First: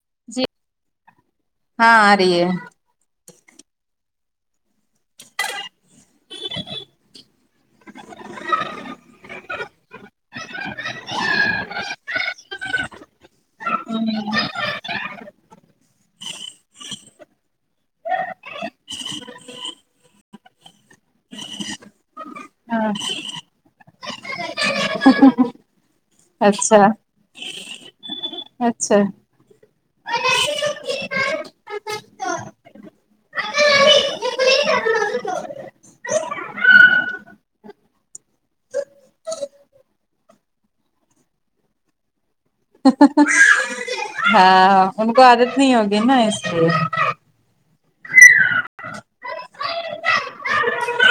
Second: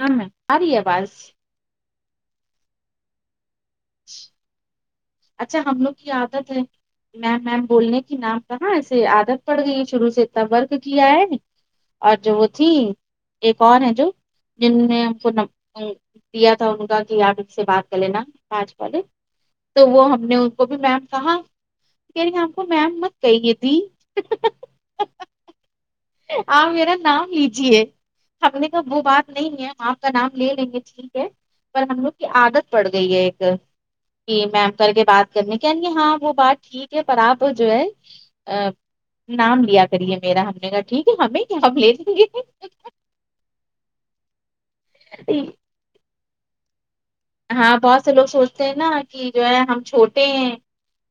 ہاں ہاں جی آری آواز ہاں آرہی ہے [inaudible] اچھا ہم لوگ کی عادت ہے میم میم بولنے کی نہ کہاں اسے عادت پڑ گئی ہے شروع سے اتنا ورک کیا ہے اور جو وہ تھی ایک اور ہے جو جن نے ہم کو [unintelligible] دیا تھا ان کا کہ آپ اس سے بات کر لینا آج کل تو وہ ہم نے ان کو بھی میم کہا کہ ہم کو ہاں میم مت کہیے جی [inaudible] [inaudible] اپ اچھا میرا نام لیجیے ہم نے کہا اچھا وہ بات نہیں ہے آپ کا نام لے لیں گے ٹھیک ہے پر ہم لوگ کی عادت پڑ گئی ہے ایک [unintelligible] کر کے بات کرنے کیا لیے ہیں آپ وہ بات ٹھیک ہے پر آپ جو ہے ا نام لیا کریے میرا ہم نے کہا ٹھیک ہے ہمیں کیا ہم لے لیے ہیں ہاں ان کو عادت نہیں ہوگی نا اس لیے ہاں بہت سے لوگ سوچتے ہیں نا کہ جو ہے ہم چھوٹے ہیں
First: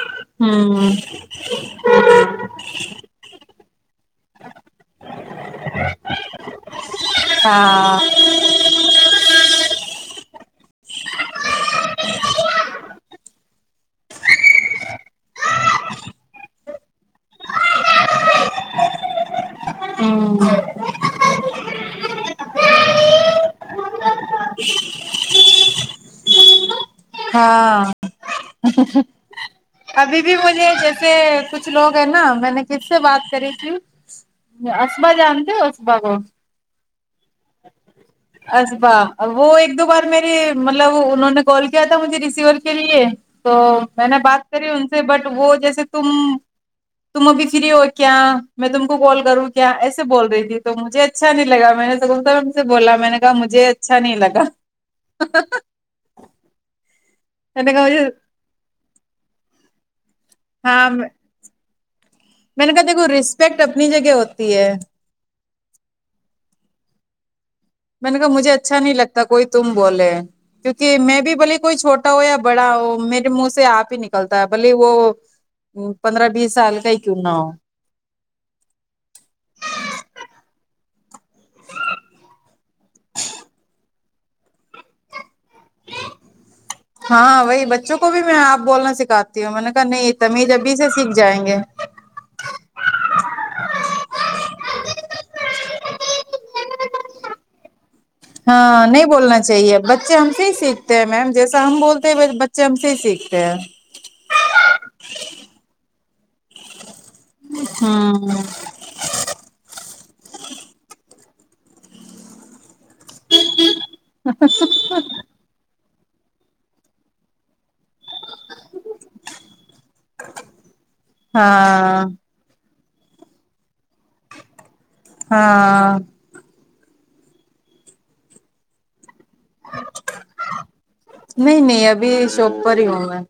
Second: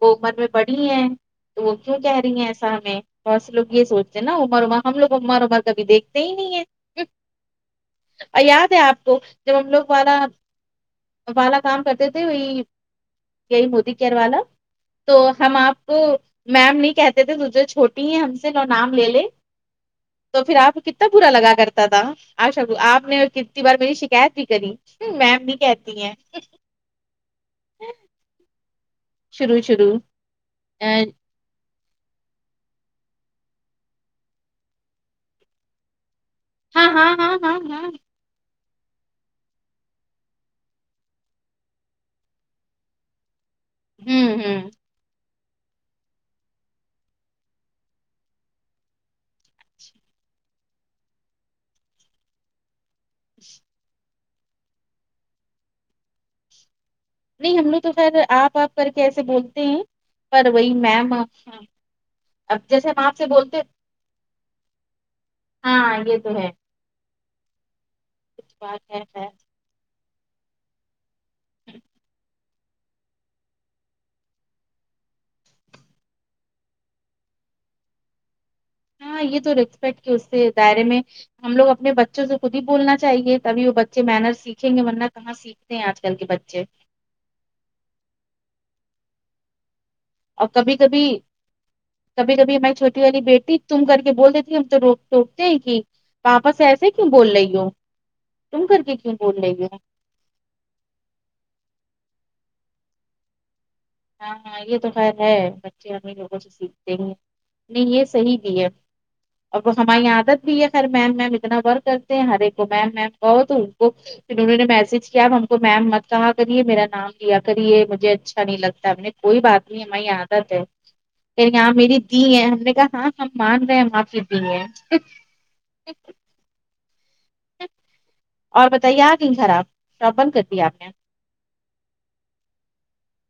وہ عمر میں بڑی ہوں ہیں تو وہ کیوں کہہ رہی ہیں ایسا ہمیں بہت سے لوگ یہ سوچتے ہیں نا عمر میں ہم لوگ عمرعمر کبھی دیکھتے ہی نہیں ہے ہاں یاد ہے آپ کو جب ہم لوگ والا کام کرتے تھے وہی یہ ہی مودی کیئر والا تو ہم آپ کو میم نہیں کہتے تھے تھے [unintelligible] چھوٹی ہیں ہم سے اور نام لے لے تو پھر آپ کتنا برا لگا کرتا تھا آ شب آپ نے کتنی بار میری شکایت بھی کری میم بھی کہتی ہیں ہاں شروع شروع ابھی بھی مجھے جیسے ہاں کچھ کچھ لوگ ہیں نا میں نے کس سے بات کری تھی اصبا جانتے ہو اصبا کو ہاں ہاں ہاں ہاں ہاں اصبا وہ ایک دو بار میری مطلب انہوں نے کال کیا تھا مجھے ریسیور کے لیے تو میں نے ہوں بات کری ہوں ان سے بٹ وہ جیسے تم تم ابھی فری ہو کیا میں تم کو کال کروں کیا ایسے بول رہی تھی تو مجھے اچھا نہیں لگا میں نے تو س سے [unintelligible] بولا میں نے کہا مجھے اچھا نہیں لگا نہیں میں ہم نے لوگ کہا تو مجھے خیر آپ آپ کر کے ایسے بولتے ہیں پر وہی ہاں میم اچھا میں نے کہا دیکھو ریسپیکٹ اپنی جگہ ہوتی ہے ہاں یہ تو ہے میں نے کہا مجھے کچھ اچھا بات نہیں ہے لگتا خیر کوئی تم بولے کیونکہ میں بھی بھلے کوئی چھوٹا ہو یا بڑا وہ میرے منہ سے آپ ہی نکلتا ہے بھلے وہ پندرہ بیس سال کا ہی کیوں نہ ہو ہاں یہ تو رسپیکٹ کہ اس سے دائرے میں ہم لوگ اپنے بچوں سے خود ہی بولنا چاہیے تبھی وہ بچے مننرس سیکھیں گے ورنہ کہاں سیکھتے ہیں آج کل کے بچے ہاں وہی بچوں کو بھی میں آپ بولنا سکھاتی ہوں میں نے کہا نہیں اور تمیز ابھی کبھی سے کبھی سیکھ جائیں گے کبھی کبھی ہماری چھوٹی والی بیٹی تم کر کے بول دیتی ہم تو روکتے ہیں کہ پاپا سے ایسے کیوں بول رہی ہو تم کر ہاں کے نہیں کیوں بول بولنا رہی ہو چاہیے بچے ہم سے ہی سیکھتے ہیں میم جیسا ہم بولتے ہیں بچے ہم سے ہی سیکھتے ہیں ہاں ہاں یہ تو خیر ہے بچے ہمیں لوگوں سے سیکھتے ہی ہیں نی یہ ہوں صحیح دیے اور وہ ہماری عادت بھی ہے خیر میم میم اتنا ورک کرتے ہیں ہر ایک کو میم میم بہت ان کو پھر انہوں نے میسج کیا تو میم مت کہا کریے میرا نام لیا کریے مجھے اچھا نہیں لگتا نے کوئی بات نہیں ہماری عادت ہے کہ یہاں میری ہاں دی ہے ہم نے کہا ہاں ہم [unintelligible] مندہ مات دیے ہاں اور بتائیے آ گی گھر آپ شاپ بند کر دی آپ نے نہیں نہیں ابھی شاپ پر ہی ہوں میں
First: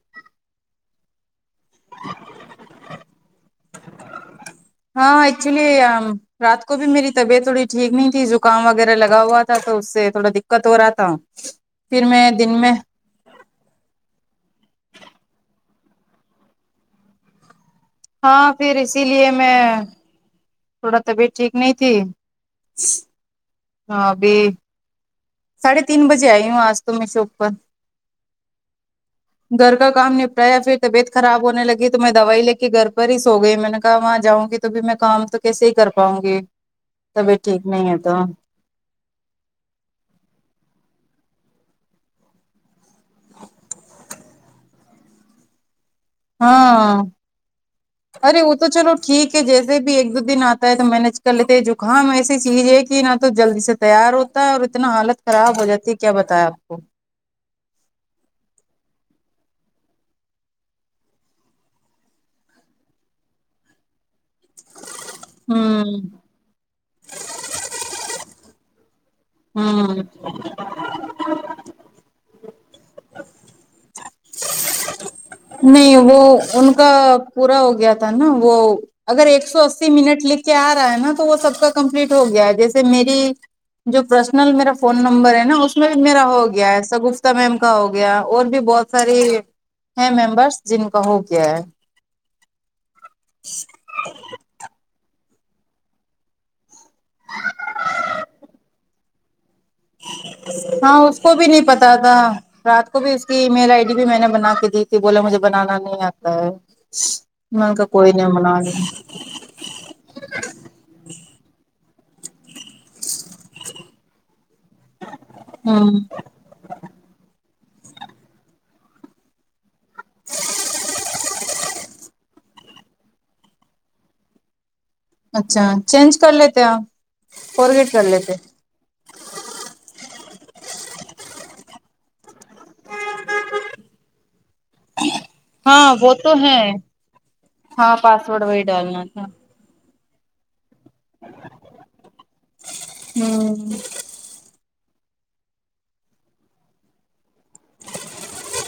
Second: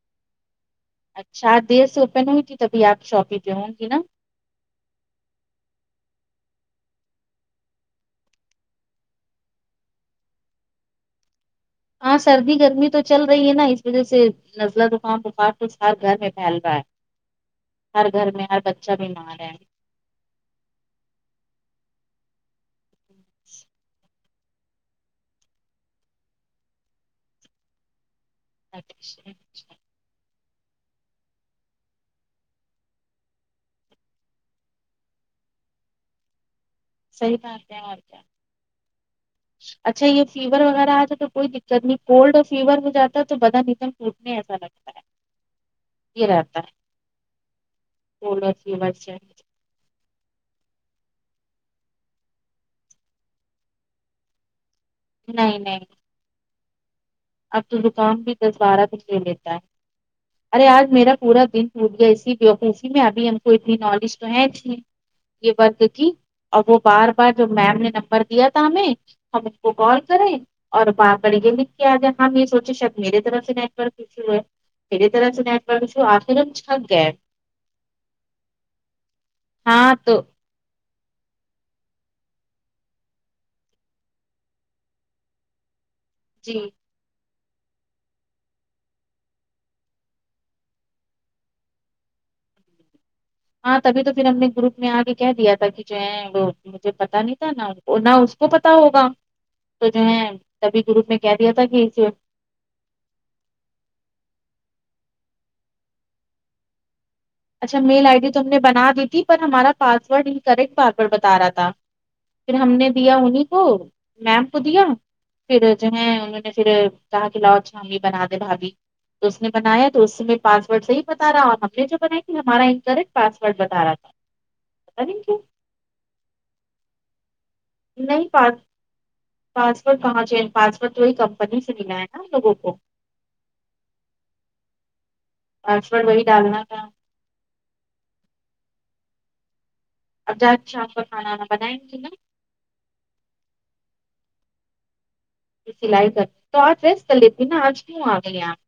اچھا دیر سے اوپن ہوئی تھی تبھی آپ شاپ ہی پہ ہوں گی نا ہاں ایکچولی رات کو بھی میری طبیعت تھوڑی ٹھیک نہیں تھی زکام وغیرہ لگا ہوا تھا تو اس سے تھوڑا دقت ہو رہا تھا پھر ہاں میں سردی دن میں گرمی تو چل رہی ہے نا اس وجہ سے نزلہ زخام بخار کچھ ہر گھر میں پھیل رہا ہے ہر گھر میں ہاں ہر پھر بچہ اسی لیے بیمار ہے میں تھوڑا طبیعت ٹھیک نہیں تھی ہاں ابھی ساڑھے تین بجے آئی ہوں آج تو میں شوپ پر اچھا گھر کا کام نپٹا یا پھر طبیعت خراب ہونے لگی تو میں دوائی لے کے گھر پر ہی سو گئی میں نے کہا وہاں جاؤں گی تو بھی میں کام تو کیسے ہی کر پاؤں گی صحیح طبیعت ٹھیک بات نہیں اور ہے تو کیا اچھا یہ فیور وغیرہ اتا تو کوئی دقت نہیں کولڈ اور فیور ہو جاتا ہے تو بدا نظم ٹوٹنے ایسا لگتا ہے ہوتا ہے ہاں ارے کولڈ اور وہ تو فیور چلو سے ٹھیک ہے جیسے بھی ایک دو دن اتا ہے تو مینج کر لیتے جکام ایسی چیز ہے کہ نہ تو جلدی سے تیار ہوتا ہے اور اتنا حالت خراب نہیں ہو نہیں جاتی ہے کیا بتایا اپ کو اب تو زکام بھی دس بارہ دن لے لیتا ہے ارے اج میرا پورا دن ٹوٹ گیا اسی بوقوفی میں اب ہم کو اتنی نالج ہے تھی یہ بت تو ہوں تھی اور وہ بار بار جو میم نے نمبر دیا تھا ہمیں ہم اس کو کال ہوں کریں اور با پڑی لکھ کے اجائیں ہم یہ سوچیں شاید میری طرف سے نیٹ ورک ایشو ہے میری طرف سے نیٹ ورک نہیں ایشو وہ آخر ہم ان چھک کا گئے پورا ہو گیا تھا نا وہ اگر ایک سو اسی ہاں تو منٹ لکھ کے ا رہا ہے نا تو وہ سب کا کمپلیٹ ہو گیا ہے جیسے میری جو پرسنل میرا فون نمبر ہے نا اس میرا ہو جی گیا ہے سگفتہ میم کا ہو گیا اور بھی بہت ساری ہے ممبرس جن کا ہو گیا ہے ہاں تبھی تو پھر ہم نے گروپ میں ا کے کہہ دیا تھا کہ جو ہیں وہ مجھے پتا نہیں تھا نہ نہ اس کو پتا ہوگا تو جو ہے تبھی ہاں گروپ میں اس کہ کو بھی دیا تھا نہیں کہ پتا رات کو بھی اس کی ای میل ائی ڈی بھی میں نے بنا کے دی تھی بولا مجھے بنانا نہیں آتا ہے میں نے اچھا کہا میل کوئی ائی ڈی نہیں تو ہم نے لے بنا دی تھی پر ہمارا پاسورڈ ان کریکٹ بار بار بتا رہا تھا پھر ہم نے دیا انہیں کو میم کو دیا پھر جو ہوں ہے نے پھر کہا کہ لاؤ اچھا امی بنا دے بھابھی تو اس نے بنایا تو اس سے میں پاسورڈ صحیح بتا رہا ہم نے جو بنائی تے ہمارا ان کریکٹ پاسورڈ بتا رہا تھا پتا نہیں کیوں اچھا چینج کر لیتے اپ فارگیٹ کر نہیں لیتے پاس پاسورٹ کہاں چینج پاسورٹ تو ہی کمپنی سے ملا ہے نا لوگوں کو ہاں پاسورڈ وہ وہی تو ہے ڈالنا تھا ہاں پاسورڈ وہی ڈالنا تھا اب جات شام کا کھانا وانا بنائیں گے نا ہمم سلائی کر تو اج ریسٹ کر لیتی نا تو اج کیوں اگئی اپ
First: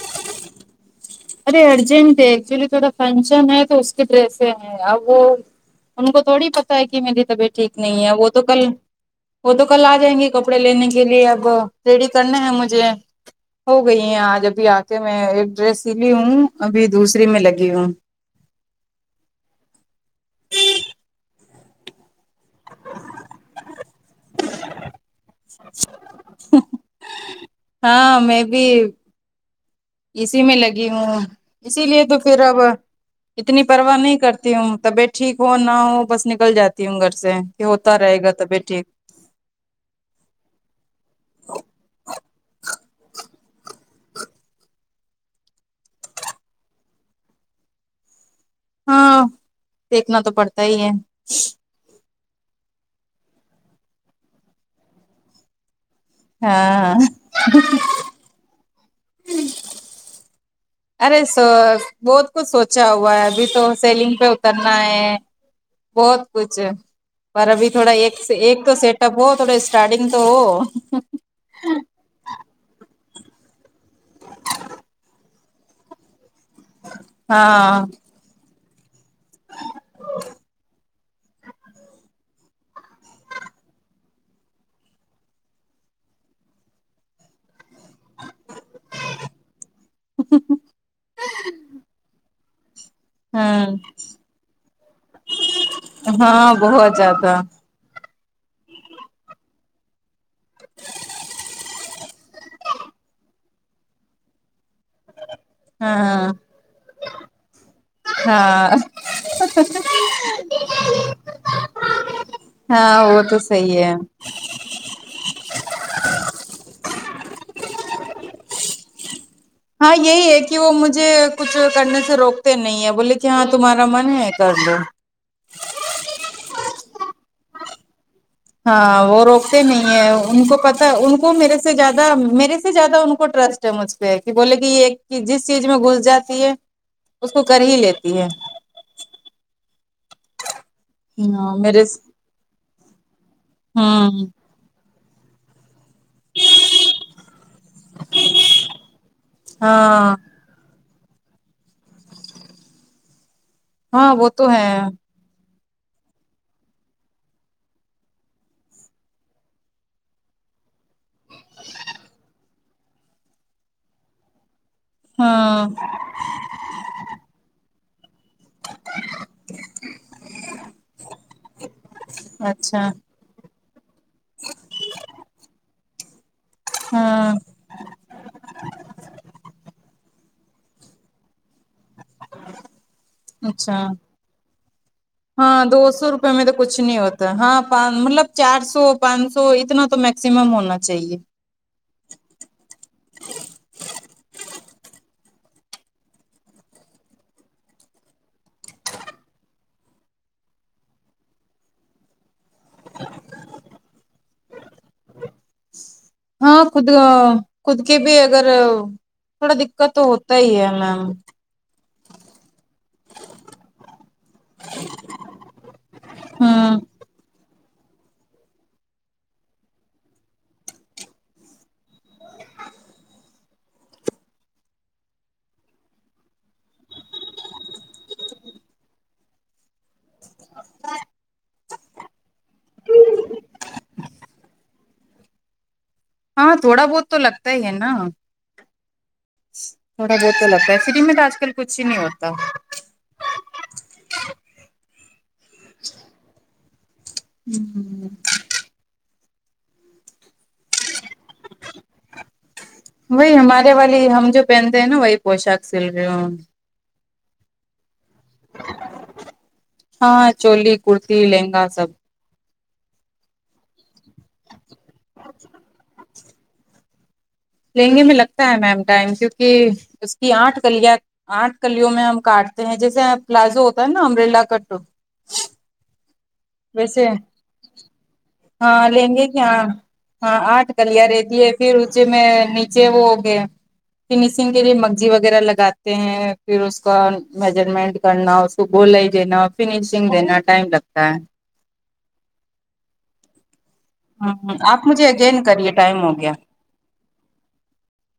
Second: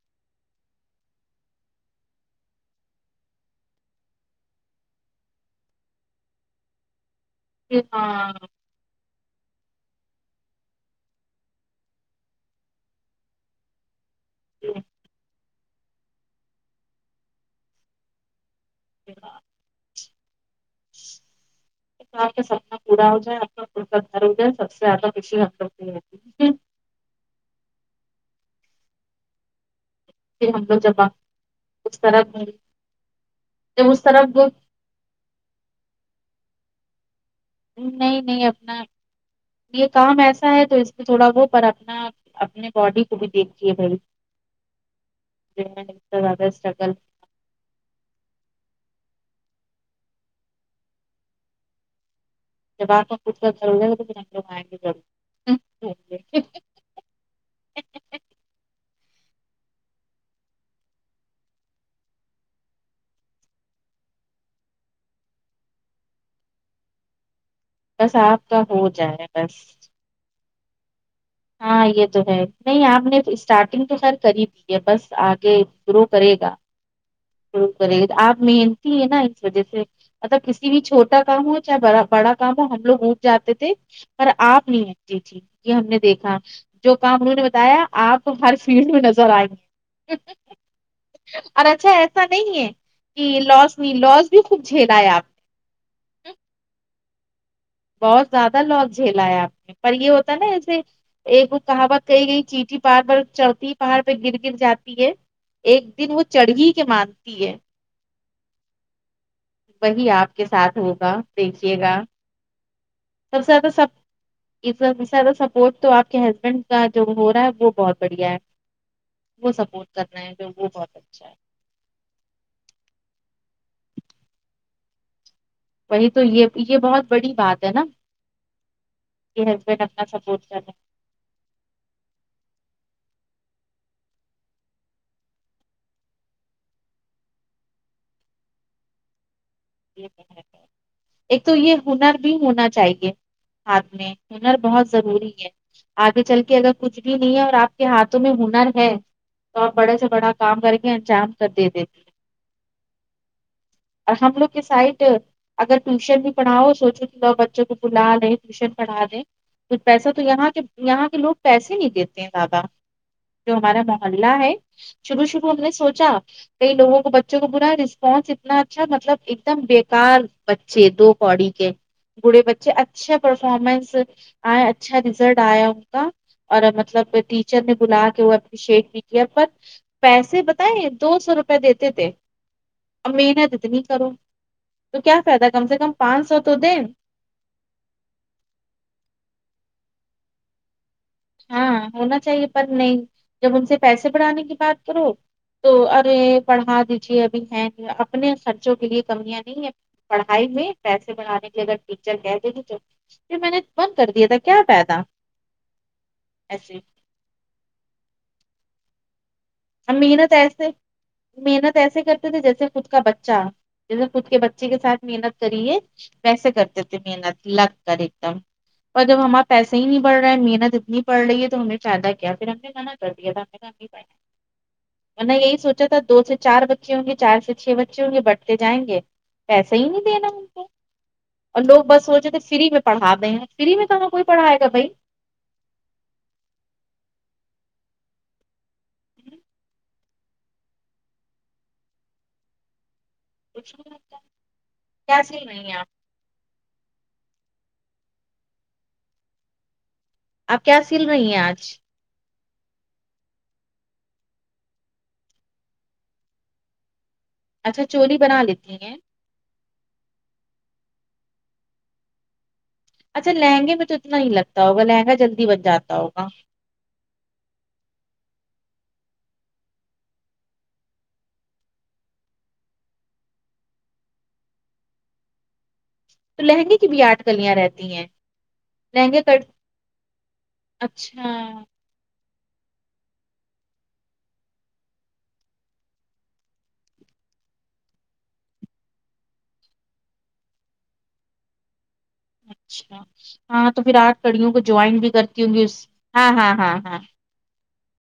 ارے ارجنٹ ہے ایکچولی تھوڑا فنکشن ہے تو اس کے ڈریس ہیں اب وہ ان کو تھوڑی پتا ہے کہ میری طبیعت ٹھیک پھر نہیں ہے وہ ہاں تو کل وہ تو کل ا جائیں گے کپڑے لینے کے لیے اب ریڈی کرنا ہے مجھے ہو گئی ہیں اج ابھی ا کے میں ایک ڈریس سیلی ہوں ابھی دوسری میں لگی ہوں [unintelligible] کے سپنا پورا ہو جائے گھر ہو جائے سب سے زیادہ خوشی ہم لوگ کی ہے ہم ہاں میں بھی اسی پھر میں ہم لوگ لگی جب ہوں اسی اس لیے تو طرح پھر گھوم اب اتنی جب پرواہ اس نہیں طرف وہ کرتی ہوں طبیعت ٹھیک ہو نہ ہو بس نکل جاتی ہوں گھر سے کہ ہوتا نہیں رہے گا نہیں طبیعت اپنا ٹھیک یہ کام ایسا ہے تو اس پہ تھوڑا وہ پر رکھنا اپنے باڈی کو بھی دیکھیے بھائی زیادہ اسٹرگل ہاں دیکھنا تو پڑتا ہی ہے جب اپ کا خود کا گھر ہو جائیں گا تو پھر ہم لوگ ائیں گے جب ہم [inaudible] ارے سوس بہت کچھ سوچا ہوا ہے ابھی تو سیلنگ پہ اترنا ہے بہت کچھ ہے پر ابھی تھوڑا بس ایک سے آپ ایک کا تو سیٹ اپ جائے ہو تھوڑے بس سٹارٹنگ تو ہاں یہ تو ہے نہیں آپ نے اسٹارٹنگ تو خیر کری دی ہے بس اگے گرو کرے گا شروع ہاں کرے اپ محنتی ہے نا اس وجہ سے مطلب کسی بھی چھوٹا کام ہو چاہے بڑا کام ہو ہم لوگ اٹ جاتے تھے پر آپ نہیں اتی تھی یہ ہم نے دیکھا جو کام انہوں نے بتایا آپ ہر فیلڈ میں نظر آئیں گے اور اچھا نہیں ہے کہ ہوں لس نہیں لاس بھی خوب جھیلا ہے آپ نے ہاں بہت زیادہ بہت زیادہ لوگ جھیلا ہے آپ نے پر یہ ہوتا نا ایسے ایک وہ کہاوت کہی گئی چیٹی پہڑ پر چوتھی پہاڑ پہ گر گر جاتی ہے ایک دن وہ ہاں چڑھھی کے مانتی ہے ہاں وہی آپ کے ساتھ ہوگا دیکھیے گا ہاں وہ تو سب سے زیادہ صحیح سب ہے اس زیادہ سپورٹ تو آپ کے ہسبینڈ کا جو ہو رہا ہے وہ بہت بڑھیا ہے وہ سپورٹ ہاں کر یہی رہے ہیں ہے جو کہ وہ بہت مجھے اچھا ہے کچھ کرنے سے روکتے نہیں ہیں بولے کہ ہاں تمہارا من ہے کر دو وہی تو یہ یہ بہت بڑی بات ہے نا ہاں وہ کہ روکتے ہسبینڈ نہیں اپنا ہیں ان سپورٹ کو کر رہے پتا ان کو میرے سے زیادہ میرے سے زیادہ ان کو ٹرسٹ ہے مجھ پہ کہ بولے کہ یہ ایک جس چیز میں گھس جاتی ہے اس کو کر ہی لیتی ہے ایک تو ہاں یہ میرے ہنر بھی ہونا چاہیے ہاتھ ہوں میں بہت ضروری ہے آگے چل کے اگر کچھ بھی نہیں ہے اور آپ کے ہاتھوں میں ہنر ہے تو آپ بڑے سے ہاں بڑا کام کر کے انجام کر دے دیتی ہیں ہاں اور وہ ہم تو لوگ کے ہے سائڈ اگر ٹیوشن بھی پڑھاؤ سوچوا بچوں کو بلا دیں ٹیوشن پڑھا دیں کچھ پیسہ تو یہاں کے یہاں کے لوگ پیسے ہی نہیں دیتے ہیں دادا جو ہمارا محلہ ہے شروع شروع ہم ہاں نے سوچا کئی لوگوں کو بچوں کو برا رسپانس اتنا اچھا مطلب ایک دم بیکار بچے دو پڑی کے بوڑھے بچے اچھا اچھے پرفارمنس آ اچھا رزلٹ آیا ان کا اور مطلب ہاں ٹیچر نے بلا کے وہ اپریشیٹ بھی کیا پر پیسے بتائیں دو سو روپئے دیتے تھے اب محنت اتنی اچھا کرو تو کیا فائدہ ہاں کم سے دو کم سو پانچ روپئے میں تو کچھ دیں نہیں ہوتا ہاں مطلب چار سو پانچ سو اتنا تو میکسیمم ہونا چاہیے ہاں ہونا چاہیے پر نہیں جب ان سے پیسے بڑھانے کی بات کرو تو ارے پڑھا دیجیے ابھی ہیں اپنے خرچوں کے لیے کمیاں نہیں ہے پڑھائی میں پیسے بڑھانے کے اگر ٹیچر کہ دےے پ میں نے بند کر دیا تھا کیا پیدا ہاں خود خود کے بھی اگر تھوڑا دقت ہم تو محنت ہوتا ہی ہے ایسے میم محنت ایسے کرتے تھے جیسے خود کا بچہ جیسے خود کے بچے کے ساتھ محنت کریے کیسے ہوں کرتے تھے محنت لگ کر ایک دم اور جب ہمار پیسے ہی نہیں بڑ رہے ہیں محنت اتنی پڑ رہی ہے تو ہم نے فائدہ کیا پھر ہم نے منع کر دیا تھا پ [unintelligible] میں نے یہی سوچا تھا دو سے چار بچے ہوں گے چار سے چھ بچے ہوں گے بٹتے جائیں گے پیسے ہی نہیں دین اور لوگ بس وہ جے تھے فری میں پڑھا دے ہیں فری میں کہاں کوئی پڑھائے گا بھائی ہاں تھوڑا بہت تو لگتا ہی ہے نا تھوڑا بہت ہیلتا ہے فری میں تو آج کل کچھ ہی نہیں ہوتا کیسی نہیں آپ ه ہمم ہمم آپ کیا سل رہی ہیں آج وہی ہمارے والی ہم جو پہنتے ہیں نا وہی پوشاک سل رہی ہ اچھا چولی بنا لیتی ہیں ہاں چولی کورتی لہنگا سب اچھا لہنگے میں تو اتنا ہی لگتا ہوگا لہنگا جلدی بن جاتا ہوگا لہنگے میں لگتا ہے میم ٹائم کیوںکہ اس کی آٹھ کلیاں آٹھ کلیوں میں ہم کاٹتے ہیں جیسے پلازو ہوتا ہے نا امبریلا کاٹ تو لہنگے کی بھی آٹھ کلیاں رہتی ہیں ہاں لہنگے کی آٹھ ہاں آٹھ کلیاں رہتی اچھا ہے پھر نچے میں نیچے وہ ہوگئے فنیشنگ کے لیے مگزی وغیرہ لگاتے ہیں پھر اس کا میجرمنٹ کرنا گولائی دینا فنیشنگ دینا ٹائم لگتا ہے اچھا ہاں تو پھر آٹھ کلیوں کو آپ جوائٹ مجھے بھی کرتی اگین ہوں گی کریے اس ٹائم ہو ہاں گیا ہاں ہاں ہاں